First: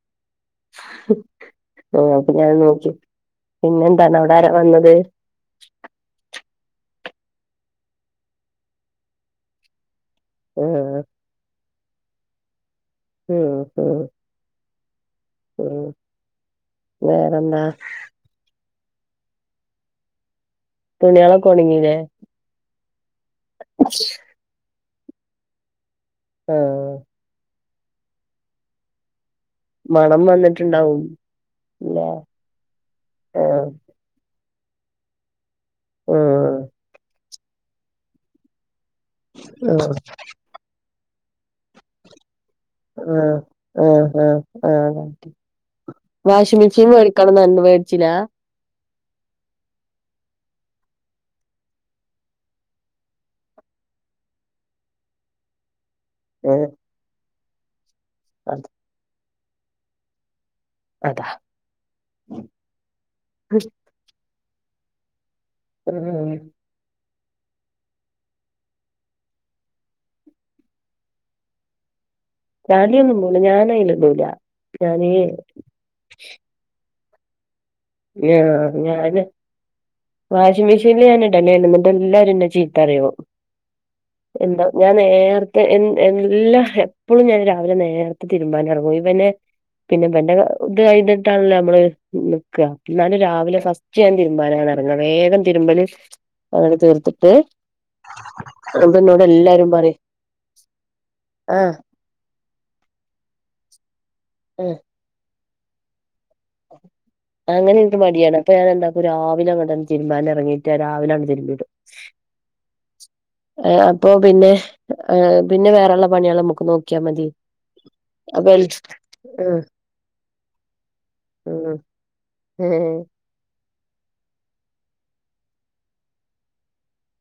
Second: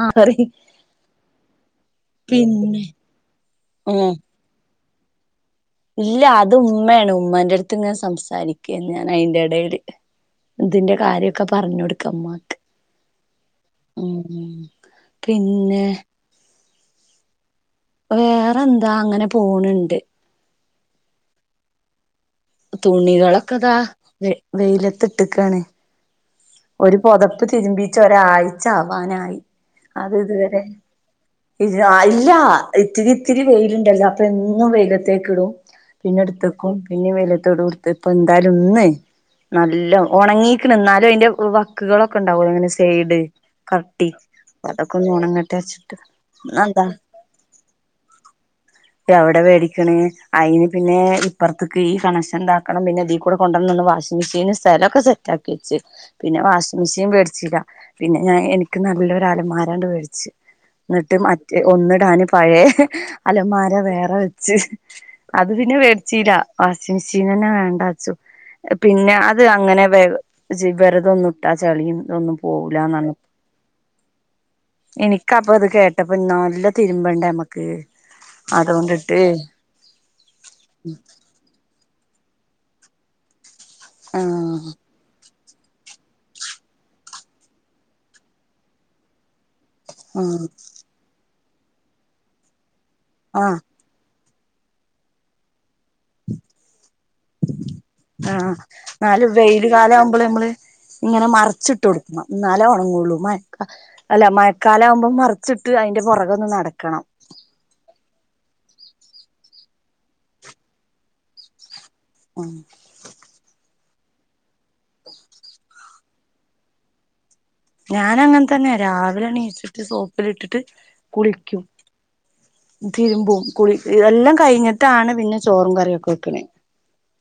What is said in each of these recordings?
ആഹ് പറയ് അപ്പോ ഞാൻ പിന്നെ നോക്കി പിന്നെ ഉം തന്നോട് ആരാ വന്നത് ഇല്ല അത് ഉമ്മയാണ് ഉമ്മന്റെ അടുത്ത് ഇങ്ങനെ സംസാരിക്കുക ആയിരുന്നു ഞാൻ അയിന്റെ ഇടയില്. ഇതിന്റെ ആഹ് കാര്യമൊക്കെ പറഞ്ഞ് കൊടുക്ക ഉമ്മ ഉം ഉം പിന്നെ ഉം വേറെന്താ വേറെ ന്താ അങ്ങനെ പോണുണ്ട്. തുണിയെളോക്ക ഒൺങ്ങില്ലേ തുണികളൊക്കെതാ വ വെയിലത്ത്ട്ട് ക്ക്ണ്. ആഹ് ഒരു പുതപ്പ് തിരുമ്പിച്ച് ഒരാഴ്ച ആവാനായി മണം വന്ന്ട്ടുണ്ടാവും ഇല്ല ഇല്ല ഇത്തിരി ഇത്തിരി ആഹ് വെയില്ണ്ടല്ലോ അപ്പന്നും വെയിലെത്തേക്കിടും പിന്നെ ആഹ് ട്ത്തക്കും പിന്നിം വെയിലെത്തിടും ത്പ്പൊ ന്തായാലും ന്ന് ആഹ് നല്ല ഉണങ്ങി ക്കണ് എന്നാലും അയ്ന്റെ വക്കുകളൊക്കെ ണ്ടാവുള്ളൂ ങ്ങന സൈഡ് ആഹ് കട്ടി ആഹ് ആഹ് ആഹ് അതൊക്കെ ഒണങ്ങട്ടെ ച്ചിട്ട് വാഷിംഗ് മെഷീൻ വേടിക്കണന്ന് വേടിച്ചില എവടെ മേടിക്കണ് അയ്ന് പിന്നെ ഇപ്പറത്ത്ക്ക് ഈ കണക്ഷൻ ന്താ ഞാ പിന്നെതീ കൂടെ കൊണ്ടന്നന്ന വാഷിംഗ് മെഷീൻന് സ്ഥലൊക്കെ സെറ്റക്കി വെച്ച് പിന്നെ ഏഹ് വാഷിംഗ് മെഷീൻ മേടിച്ചില്ല പിന്നെ ഞാൻ അത് എനിക്ക് നല്ലൊരു അലമാരണ്ട് മേടിച്ച് ന്നട്ട് അതാ മറ്റേ ഒന്നിടാന് പഴേ അലമാര വേറെ വെച്ച് അത് പിന്നെ ഉം മേടിച്ചീല്ല വാഷിംഗ് മെഷീൻ തന്നെ വേണ്ടച്ചു പിന്നെ അത് അങ്ങനെ വ ചി വെറുതൊന്നും ഇട്ടാ ചളി തൊന്നും ചാലി അതിനൊന്നും പോവു ല ഞാനേ എനിക്കപ്പൊ അത് കേട്ടപ്പോ ന്നല്ല തിരുമ്പണ്ടേ അമ്മക്ക് ഏർ ഞാന് വാഷിംഗ് മെഷീനിൽ ഞാൻ ഇടല്ലേന്നി ന്നെട്ടേല്ലാരും ന്നെ ചീത്തറിയോ ആഹ് എന്താ ഞാൻ നേർത്തെ എ‌ എല്ലാ എപ്പോഴും ഞാൻ രാവിലെ നേര്ത്തെ തി ര്മ്പാനെറങ്ങും ഇവനെ പിന്നെ ഇബന്റെ ഉം ഇത് കഴിഞ്ഞിട്ടാണല്ലോ നമ്മള് നിക്കുക എന്നാലും ആഹ് രാവിലെ ഫ ഉച്ചയാവും തിരുമ്പാന് അങ്ങോട്ട്‌ ഇറങ്ങുക വേഗം തിരുമ്പല് അങ്ങനെ തീർത്തിട്ട് ആഹ് അപ്പൊ എന്നോട് എന്നാലും വെയില് എല്ലാരും പറയും കാലാവുമ്പോള് നമ്മള് ഇങ്ങനെ ആഹ് മറച്ചിട്ട് കൊടു ക്കണം എന്നാലേ ഒണങ്ങൂള്ളൂ മയക്ക അല്ല ആഹ് മഴക്കാലാവുമ്പോ മറി ച്ചിട്ട് അയ്ന്റെ പുറകെ തന്നേ നടക്കണം അങ്ങനെ എനിക്ക് മടിയാണ് അപ്പൊ ഞാൻ എന്താക്കും രാവിലെ അങ്ങട്ട് തിരുമ്പാൻ ഇറങ്ങീട്ട് രാവിലെ അങ്ങട്ട് തിരുമ്പിയിടും ഉം ഏ അപ്പൊ പിന്നെ ഏ പിന്നെ വേറൊള്ള പണികള് നമ്മക്ക് നോക്കിയാ മതി ഞാനങ്ങനെ അപ്പൊ തന്നെയാ രാവിലെ ആഹ് എണീച്ചിട്ട് സോപ്പിലിട്ടിട്ട് കുളിക്കും. ആഹ് തിരുമ്പും കുളി ഇതെല്ലാം കഴിഞ്ഞിട്ടാണ് പിന്നെ ചോറും കറിയൊക്കെ വെക്കണെ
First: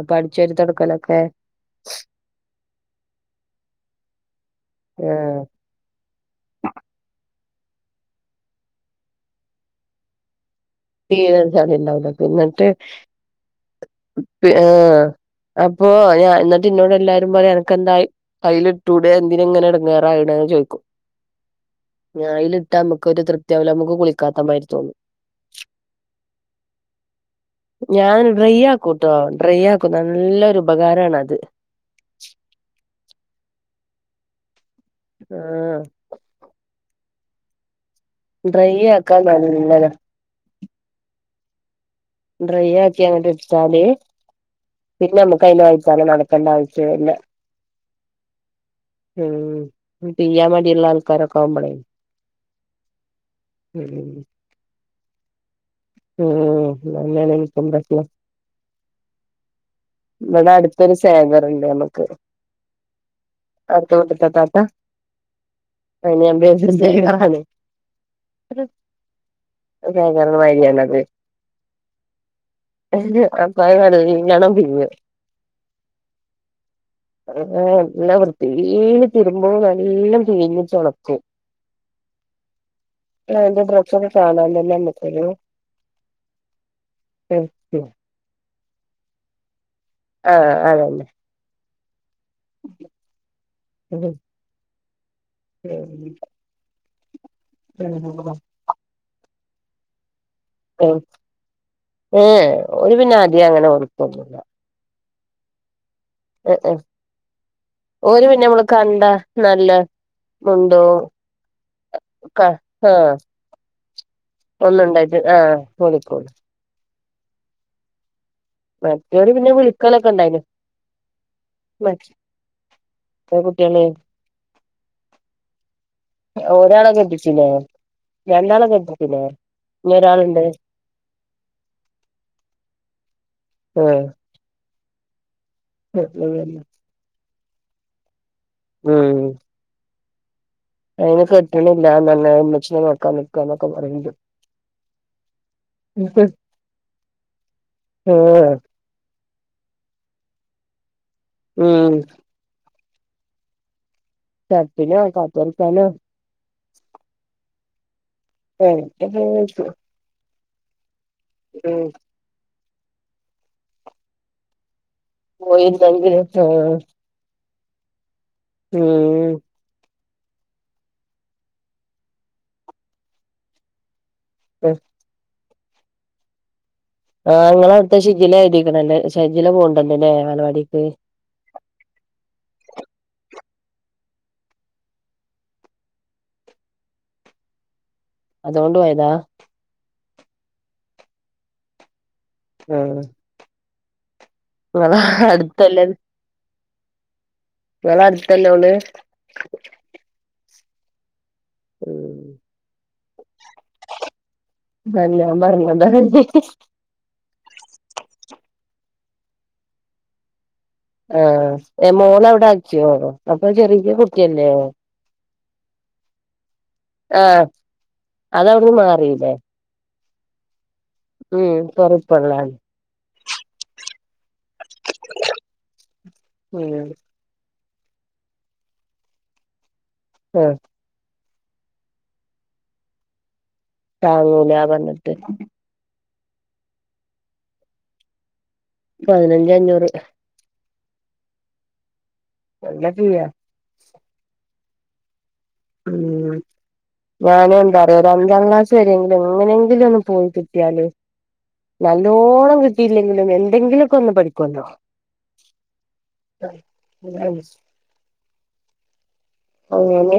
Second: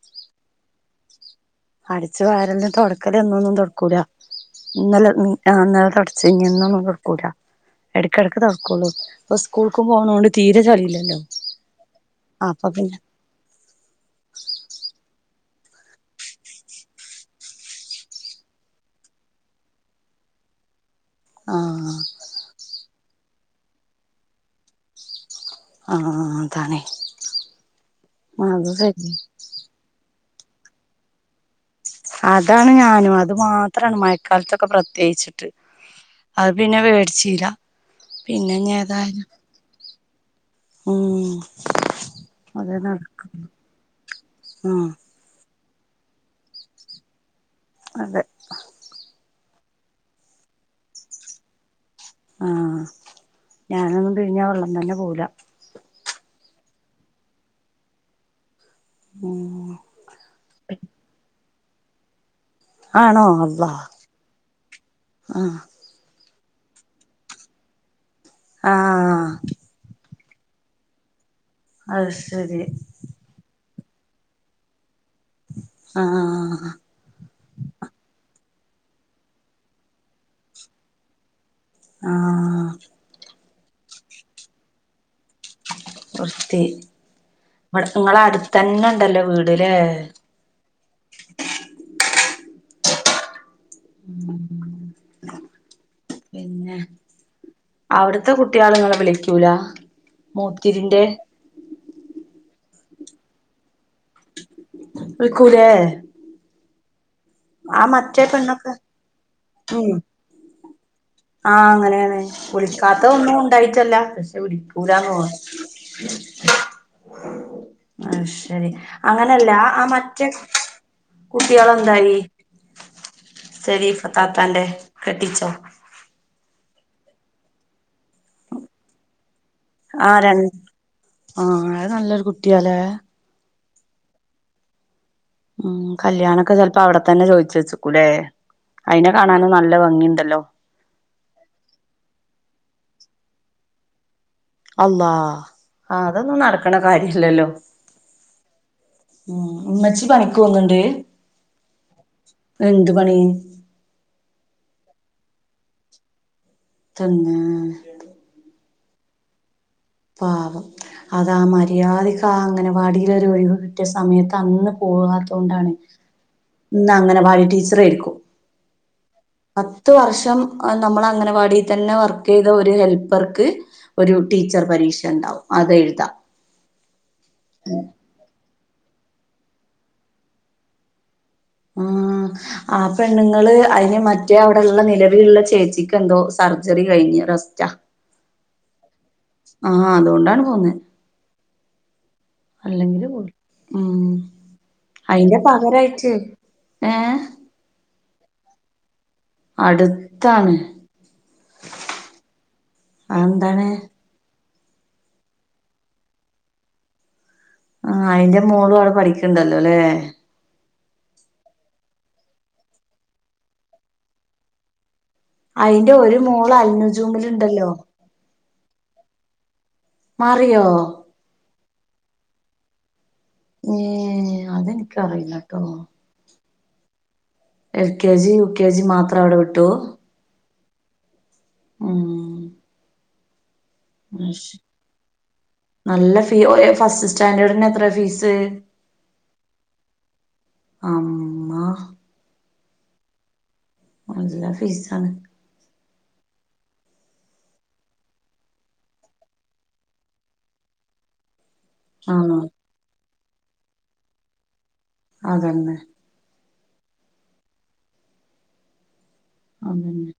അപ്പോ അടിച്ച് വാരി തുടക്കലൊക്കെ അടിച്ച് വാരലും തൊടക്കല് എന്നും ഒന്നും തൊടക്കൂലാ ഇന്നലെ മി ആഹ് ആ ഇന്നലെ തൊട ച്ച് എന്നൊന്നും തൊടക്കൂല എടക്കെടക്ക് തൊടക്കൂള്ളൂ ഇപ്പ സ്കൂൾക്ക് പോണോണ്ട് തീരെ ചളിയില്ല തീരെ ചളിയുണ്ടാവൂല്ല അപ്പോ എന്നിട്ട് ആഹ് അപ്പൊ ഞാ എന്നിട്ട് എന്നോട് എല്ലാരും പറയാ അനക്കെന്തായി അയയിൽ ഇട്ട് കൂടെ എന്തിനാ ഇങ്ങനെ ഇടങ്ങേറാവണെ എന്ന് ചോയ്ക്കും. ആഹ് ഞാൻ അയയിലിട്ടാ നമ്മക്കൊരു തൃപ്തി ആവൂല്ല നമ്മക്ക് കുളിക്കാത്ത മാതിരി തോന്നും ആഹ് അതാണേ ഞാൻ ഡ്രൈ അത് ശരി ആക്കൂട്ടോ ഡ്രൈ ആക്കും നല്ലൊരു ഉപകാരാണത്. അതാണ് ഞാനും അത് മാത്രവാണ് മഴക്കാലത്തൊക്കെ ആ പ്രത്യേകിച്ചിട്ട് അത് പിന്നെ മേടിച്ചില്ല ഡ്രൈ ആക്കാൻ അത് നല്ലതാ ഉം ഡ്രൈ അത് ആക്കി അങ്ങട്ട് നടക്കും എടുത്താല് ഉം പിന്നെ നമ്മക്ക് അയിന്റെ [unintelligible] നട ക്കണ്ട ആവശ്യമില്ല അതെ ഉം വീട്ടിലിരിക്കാൻ മടിയുള്ള ആൾക്കാരൊക്കെ ആവുമ്പളെ ആഹ് ഞാനൊന്നും പിഴിഞ്ഞാ വെള്ളം തന്നെ പോവൂല്ല ഉം ഇതുതന്നെയാണ് എനിക്കും പറ്റിയത് ഉം ഇവടെ അടുത്തൊരു സേവറുണ്ട് നമ്മുക്ക് ആണോ അള്ളാ അടുത്ത വീട്ടിത്തെ താത്ത ആഹ് അയിന് ഞാൻ വിചാരിച്ചു സേവറാന്ന് ആഹ് [unintelligible] അത് ശരി [unintelligible] നല്ലോണം തിന്നും ആഹ് ആഹ് എല്ലാ വൃത്തിയില് തീരുമ്പോൾ നല്ലൊം തീഞ്ഞിച്ച് ഉണക്കും ആഹ് ആഹ് എന്റെ ഡ്രസ്സൊക്കെ കാണാനില്ല [unintelligible] വൃത്തി ഇവിടെ നിങ്ങളെ അടുത്തന്നെ ഉണ്ടല്ലോ വീട് ഇല്ലേ ആഹ് അത് തന്നെ ഉം ഉം പിന്നെ അവിടത്തെ കുട്ടികള് നിങ്ങളെ വിളിക്കൂല മൂത്തിരിന്റെ ഏഹ് ഓര് പിന്നെ അധികം അങ്ങനെ വിളിക്കുവൊന്നുവില്ല വിളിക്കൂലെ മറ്റേ ഓര് പിന്നെ നമ്മളെ പെണ്ണൊക്കെ കണ്ടാ നല്ല ഉം മിണ്ടൂം ആഹ് അങ്ങനെയാണ് വിളിക്കാത്ത ഒന്നും ഉണ്ടായിട്ടല്ല പക്ഷെ വിളിക്കൂലാന്ന്‌ കോഴിക്കോട് ആഹ് ശരി മറ്റോര് അങ്ങനെയല്ല പിന്നെ ആ വിളിക്കലൊക്കെ മറ്റേ ഇണ്ടായിനു കുട്ടികളെന്തായി ഏത് കുട്ട്യേള് ശരീഫ താത്താന്റെ കെട്ടിച്ചോ ഒരാളെ കെട്ടിച്ചിലെ രണ്ടാളെ കെട്ടിച്ചിലെ ആഹ് രണ്ട് ആഹ് അത് നല്ലൊരു കുട്ടിയാലേ ആഹ് ഉം കല്യാണൊക്കെ ചെലപ്പോ അവിടെ തന്നെ ചോയിച്ച് വെച്ചേക്കൂല്ലേ അയിനെ കാണാനും നല്ല ഭംഗിയുണ്ടല്ലോ അതിന് കെട്ടണില്ലന്നെ ഉമ്മച്ചിനെ നോക്കാൻ നിക്കുക എന്നൊക്കെ പറയണ്ട് അള്ളാഹ് അതൊന്നും നടക്കണ കാര്യല്ലല്ലോ ആഹ് ഉം ഉമ്മച്ചി പണിക്ക് പോന്നിണ്ട് ഉം എന്ത് പണി ഷട്ടിലും സാറ്റ് കളികലും തന്നെ [unintelligible] പാവം അതാ മര്യാദിക് ക്കാ അംഗനെവാടിലൊരു ഒഴിവ് കിട്ടിയ സമയത്ത് അന്ന് പോവാത്തൊണ്ടാണ്. പോയിരുന്നെങ്കില് ആഹ് ഇന്നാ അംഗനവാടി ടീച്ചറായിരിക്കും ഉം പത്ത് വർഷം നമ്മള് അംഗനവാടിയിൽ തന്നെ വർക്ക് ചെയ്ത ഒരു ഹെൽപ്പർക്ക് ഒരു ടീച്ചർ പരീക്ഷ ഉണ്ടാവും അതെഴുതാം ആഹ് നിങ്ങളടുത ഷിജില എഴ്തിക്കണല്ലേ ഷിജില പോണ്ടലല്ലെ അംഗനവാടിക്ക് ആഹ് ആ പെണ്ണുങ്ങള് അതിന് മറ്റേ അവിടൊള്ള നിലവിലുള്ള ചേച്ചിക്ക് എന്തോ സർജറി കഴിഞ്ഞ് റെസ്റ്റാ അതോണ്ട് പോയതാ ആഹ് അതുകൊണ്ടാണ് പോന്നെ ആഹ് അല്ലെങ്കിൽ പോവും ഉം ഇങ്ങളെ അയിന്റെ അടുത്തല്ലേ പകരായിട്ടേ ഏഹ് ഇങ്ങളെ അടുത്തല്ലോള് അടുത്താണ് ഉം അതെന്താണ് നല്ലോം പറഞ്ഞതാണ് ആഹ് അയിന്റെ മോളും അവിടെ പഠിക്കണ്ടല്ലോല്ലേ ആഹ് മോളവിടെ ആക്കിയോ അപ്പോ ചെറിയ കുട്ടിയല്ലേ അതിന്റെ ഒരു മോള് അയിനുസ് ആഹ് അതവിടുന്ന് മാറില്ലേ മാറിയോ ഉം തൊറുപ്പെള്ളാൻ ഏഹ് അതെനിക്കറിയില്ലാട്ടോ വീണത് L K G U K G മാത്ര അവിടെ വിട്ടു ആഹ് ഉം അത് താങ്ങൂല ശരി പറഞ്ഞിട്ട് നല്ല ഫീ ഓ ഫസ്റ്റ് സ്റ്റാൻഡേഡിന് എത്രയാ ഫീസ് പതിനഞ്ചേ അഞ്ഞൂറ് അമ്മ നല്ല ഫീയാ നല്ല ഫീസാണ്. ഉം ഞാന് എന്താ അറിയ്യോ ഒരു അഞ്ചാം ക്ലാസ് വരയെങ്കിലും എങ്ങനെങ്കിലും ഒന്ന് പോയി കിട്ടിയാല്. ആണോ നല്ലോണം കിട്ടിയില്ലെങ്കിലും എന്തെങ്കിലുക്കെ ഒന്ന് പഠിക്കുല്ലോ. അതന്നെ. ആയ്ശ് അതന്നെ അങ്ങനെ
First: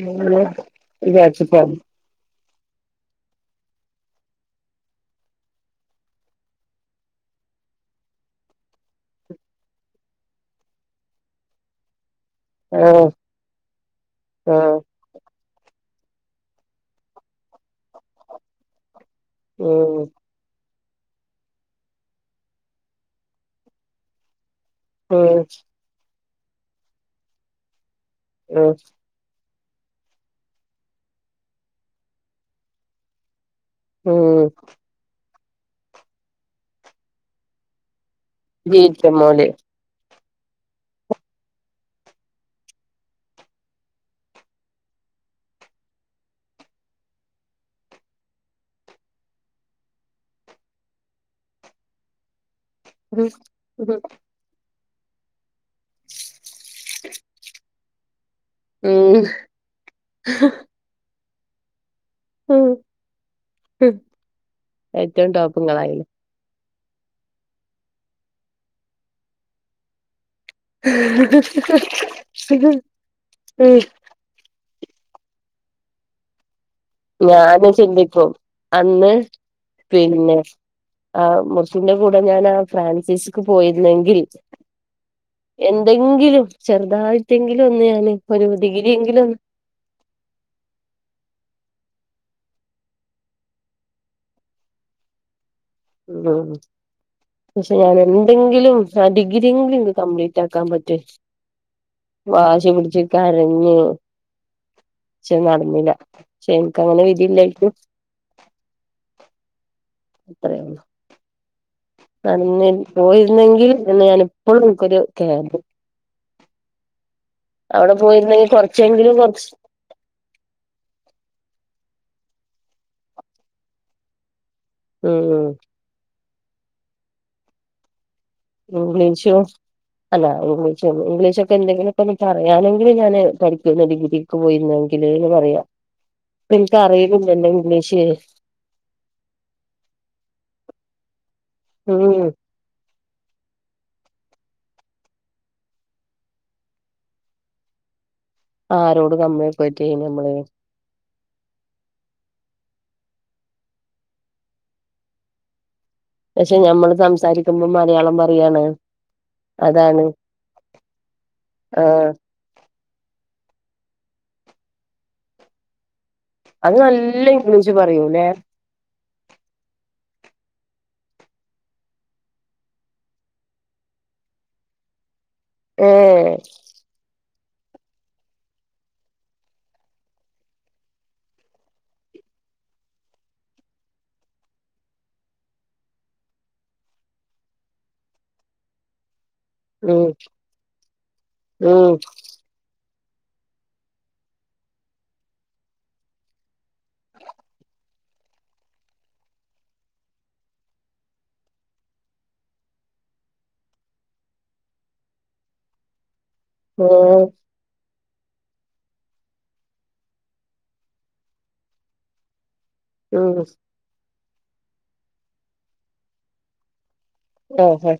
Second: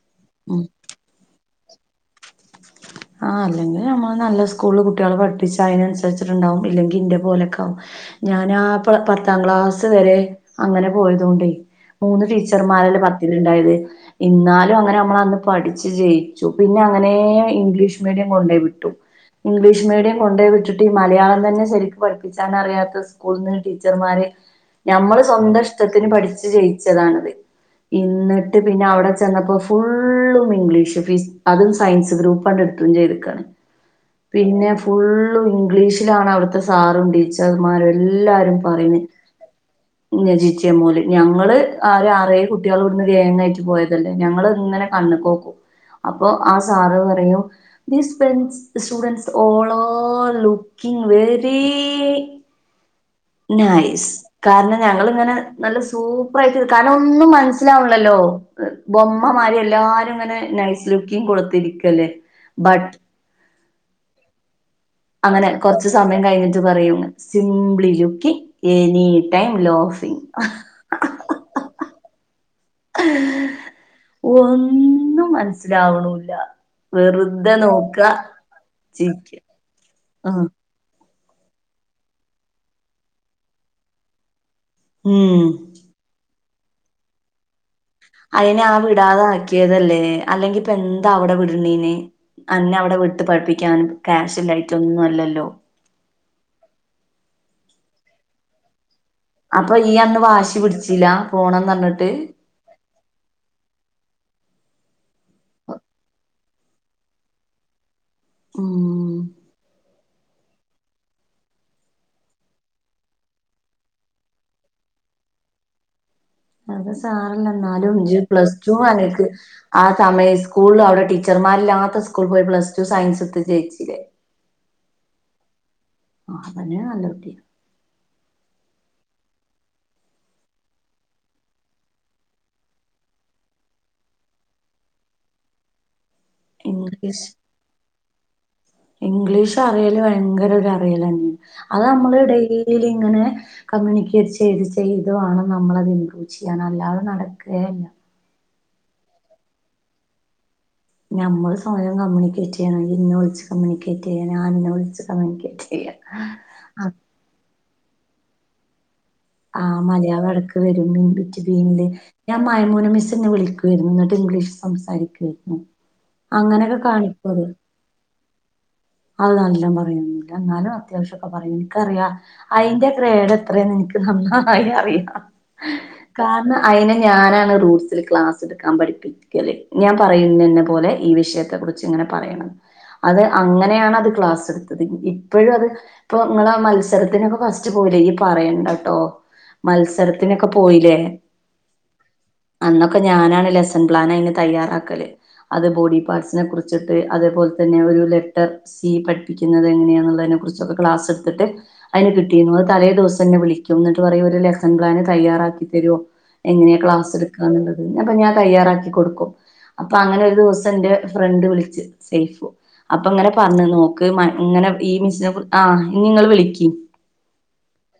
ഇങ്ങനെ ഉം വിചാരിച്ചിട്ടാണ്. ആഹ് അല്ലെങ്കിൽ നമ്മൾ നല്ല സ്കൂൾള് കുട്ട്യാളെ പഠിപ്പിച്ചാ അയ്നൻസരിച്ചിട്ടുണ്ടാവും ഇല്ലെങ്കി ഇന്റെ പോലൊയൊക്കാവും. ഞാനാ പ പത്താം ക്ലാസ് വരെ അങ്ങനെ പോയതൊണ്ടേയ് മൂന്ന് ടീച്ച ടീച്ചർ മാരല്ലേ ആഹ് പത്തില്ണ്ടായത് ഇന്നാലും ആഹ് അങ്ങനെ നമ്മള് അന്ന് പഠിച്ചു ജയിച്ചു പിന്നെ അങ്ങനെ ഇംഗ്ലീഷ് മീഡിയം കൊണ്ടോയി വിട്ടു. ഇംഗ്ലീഷ് ഉം മീഡിയം കൊണ്ടോയ് വിട്ട് മലയാളം തന്നെ ശരിക്കും പഠിപ്പിച്ചാന്നറിയാത്ത സ്കൂൾന്ന് ടീച്ചർമാര് ഞമ്മള് ഉം സ്വന്തം ഇഷ്ടത്തിന് പഠിച് ജയിച്ചതാണത് ഇന്ന്ട്ട് ഉം പിന്നെ അവടെ ചെന്നപ്പോ ഫുള്ളും ഇംഗ്ലീഷ് ഫി അതും സയൻസ് ഗ്രൂപ്പ് അട് എട്ത്തും ചെയ്ത്ക്കാണ്. ഉം പിന്നെ ഫുള്ളും ഇംഗ്ലീഷിലാണ് അവിട്ത്തെ സാറും ടീച്ചർമാരു ല്ലാരും പറയുന്നെ ജീവിച്ച മോല് ഞ്ഞിജിച്ചിയം പോല് ഞങ്ങള് അ ഒര് ആറേഴ് കുട്ട്യാള് ഇവ്ടുന്ന് ഗേങ്ങായിട്ട് പോയതല്ലേ ഞങ്ങള് ങ്ങനെ കണ്ണ്ക്കോക്കും അപ്പൊ ആഹ് സാറ് പറയും this bench students all are looking very nice, കാരണം ഞങ്ങളിങ്ങനെ നല്ല സൂപ്പറായിട്ട് കാരണം ഒന്നും മന സിലാവ്നില്ലല്ലോ ഉം ബൊമ്മമാരി എല്ലാരും ഇങ്ങനെ നൈസ് ലുക്കിങ് കൊടുത്തിരിക്കല്ലേ. ഉം ബട്ട് ഉം ഏറ്റവും അങ്ങനെ ടോപ്പ് കൊർച്ച് ഇങ്ങളായില്ലേ സമയം കയിഞ്ഞിട്ട് ത് പറയും സിംബിളി ലുൻക്കിംങ് എനി ടൈം ലോഫിങ്. ഹ് ഹ് ഹ് ഒന്നും മനസ്സിലാവ്ണൂല്ല. ഞാന് ചിന്തിക്കും അന്ന് ചിരിക്ക ആ പിന്നെ ആഹ് മുർസിന്റെ കൂടെ ഞാനാ ഫ്രാൻസിസ്ക്ക് പോയിരുന്നെങ്കിൽ ഉം എന്തെങ്കിലും ചെറുതായിട്ടെങ്കിലും ഒന്ന് ഞാന് ഒരു ഡിഗിരി എങ്കിലൊന്ന് ട്ടിയതല്ലേ അല്ലെങ്കിപ്പെന്താ അവ്ടെ വിട്ണീന്. അന്നെ അവ്ടെ വിട്ട് പഠിപ്പിക്കാനും ക്യാഷ് ഇല്ലയ്ട്ടൊന്നും അല്ലല്ലോ. ഉം പഷെ ഞാന്നെന്തെങ്കിലും ആഹ് ഡിഗ് അപ്പൊ ഇതെങ്കിലുംന്ന് ഈ അന്ന് കംപ്ലീറ്റ് വാശി ആക്കാൻ പറ്റോ, പിടിച്ചില്ല പോണംന്ന് പറഞ്ഞിട്ട് വാശി പിട്ച്ച് കരഞ് ഷെ ന്നടന്നില ഷെ ഇൻക്കങ്ങനെ വിധില്ലായിര്ക്കും. ഉം ത്രയെ ള്ളൂ. [unintelligible] പോയിര്ന്നെങ്കി എന്ന് ഞാനിപ്പഴും ഇൻക്കൊരു കേത അത് സാരല്ല അവിടെ ന്നാലും ഇജ്ജ് പോയിരുന്നെങ്കിൽ പ്ലസ് ടു കൊറച്ചെങ്കിലും അനക് കൊറച്ച് ആഹ് തമയ ഇസ്കൂൾള് അവ്ടെ ടീച്ചർമാരില്ലാത്ത സ്കൂൾ പോയി പ്ലസ്ടു സയൻസ്ട്ത് ജെയിച്ചിലെ. ഉം ഉം ആ അതന്നെ നല്ലെട്ടീ. ഇഗ്ലിഷും അല്ല ഇംഗ്ലിഷ് ഇംഗ്ലിഷൊക്കെ എന്തെങ്കിലുംക്കൊന്ന് പറയാനെങ്കിലും ഞാന് പഠിക്കാര്ന്നു ഡിഗ്രി. ക്ക് പോയിര്ന്നെങ്കില്ന്ന് പറയാ പ്പിൻക്ക് അറീണില്ലല്ലോ ഇംഗ്ലീഷ് ഇംഗ്ലീഷറിയല് ഭയങ്കര ഒരു അറിയലന്നേ അത് അമ്മള് ഉം ഡെയിലിങ്ങനെ കമ്മ്യൂണിക്കേറ്റ് ചെയ്ത് ചെയ്ത് വാണം നമ്മളത് ഇപ്രൂവ് ചെയ്യൻ അല്ലാതെ ന്നടക്കയെല്ല. ആരോട് കമ്യൂണിക്കൊയിറ്റ് ഇയ്യിന് ഞമ്മള്. ഞമ്മള് സ്വയം കമ്മ്യൂണിക്കേറ്റെയ്യണം ഇയ്യ് ഇന്നെ വിൾച്ച് കമ്മ്യൂണിക്കേറ്റയ്യാ ഞാൻ നിന്നെ വിൾച്ച് കമ്മ്യൂണിക്കേറ്റ്യ്യ. പഷെ ഞമ്മള് സംസാരിക്കുമ്പോ മലയാളം പറയാണ്. ആഹ് അതാണ് മലയാളെടക്ക് വെരും മീൻ ബിറ്റ് ബീൻല് ആഹ് ഞാ മയമൂന മിസ്സിന്നെ വിളിക്കേര്ന്നു ന്ന്ട്ട് ഇംഗ്ലീഷ് സംസാരിക്ക്ര്ന്നു. അങ്ങനെയൊക്കെ കാണിക്കു അത്? ജ്ജ് പറയൂല്ലെ? അത് ന്നല്ലോം പറയുന്നു എന്നാലും അത്യാവശ്യംയൊക്കെ പറയും ഇൻക്കറിയാ അയിന്റെ ഗ്രേഡെത്രന്ന് ഇൻക്ക് ന്നന്നായി അറിയാം ഏഹ് കാരണം അയിനെ ഞാനാണ് റൂട്ട്സിൽ ക്ലാസ്ട്ക്കാൻ പഠിപ്പിക്കല് ഞാൻ പറയുന്നന്നെ പോലെ ഈ വിഷയത്തെ കുറി ച്ച്ങ്ങ്നെ പറയണം അത് അങ്ങനെയാണത് ക്ലാസ്സ്ട്ത്തത് ഇപ്പെഴുഅത് ഇപ്പൊ ഇങ്ങളെ ആഹ് മത്സരത്തിനൊക്കെ ഫസ്റ്റ് പോലെ ഈ പറയണ്ടട്ടോ. ഉം മത്സരത്തിനൊക്കെ പോയിലെ ഉം അന്നൊക്കെ ഞാനാണ് ലെസൺ പ്ലാൻ അയിന് തയ്യാറാക്കല്. അത് ബോഡി പാർട്സിനെ കുർച്ചിട്ട് അതേപോലെ തന്നെ ഒരു ലെറ്റർ സി പഠിപ്പിക്കുന്നത് എങ്ങനെയാന്നുള്ളതിനെ കുറിച്ചൊക്കെ ക്ലാസ്ട്ത്തിട്ട് അയിന് കിട്ടിന്നു അത് തലേ ദിവസം തന്നെ വിളിക്കും ന്ന്ട്ട് പറയും ഒര് ലസെൺപ്ലാന് തയ്യറാക്കി തരോ? എങ്ങനെയാ ഏഹ് ക്ലാസ്ട്ക്കന്ന്ള്ളത് അപ്പൊ ഞാൻ തയ്യാറാക്കി കൊട്ക്കും. അപ്പൊ അങ്ങനെ ഒരു ദിവസം ന്റെ ഫ്രണ്ട് വിളിച്ച് സൈഫു. അപ്പ ഇങ്ങനെ ഉം പർണ് ന്നോക്ക് മൻ ഇങ്ങനെ ഈ മിസ്സിനെ കുർ ആഹ് ഇനി ഇങ്ങള് വിളിക്കി. ഓഹോ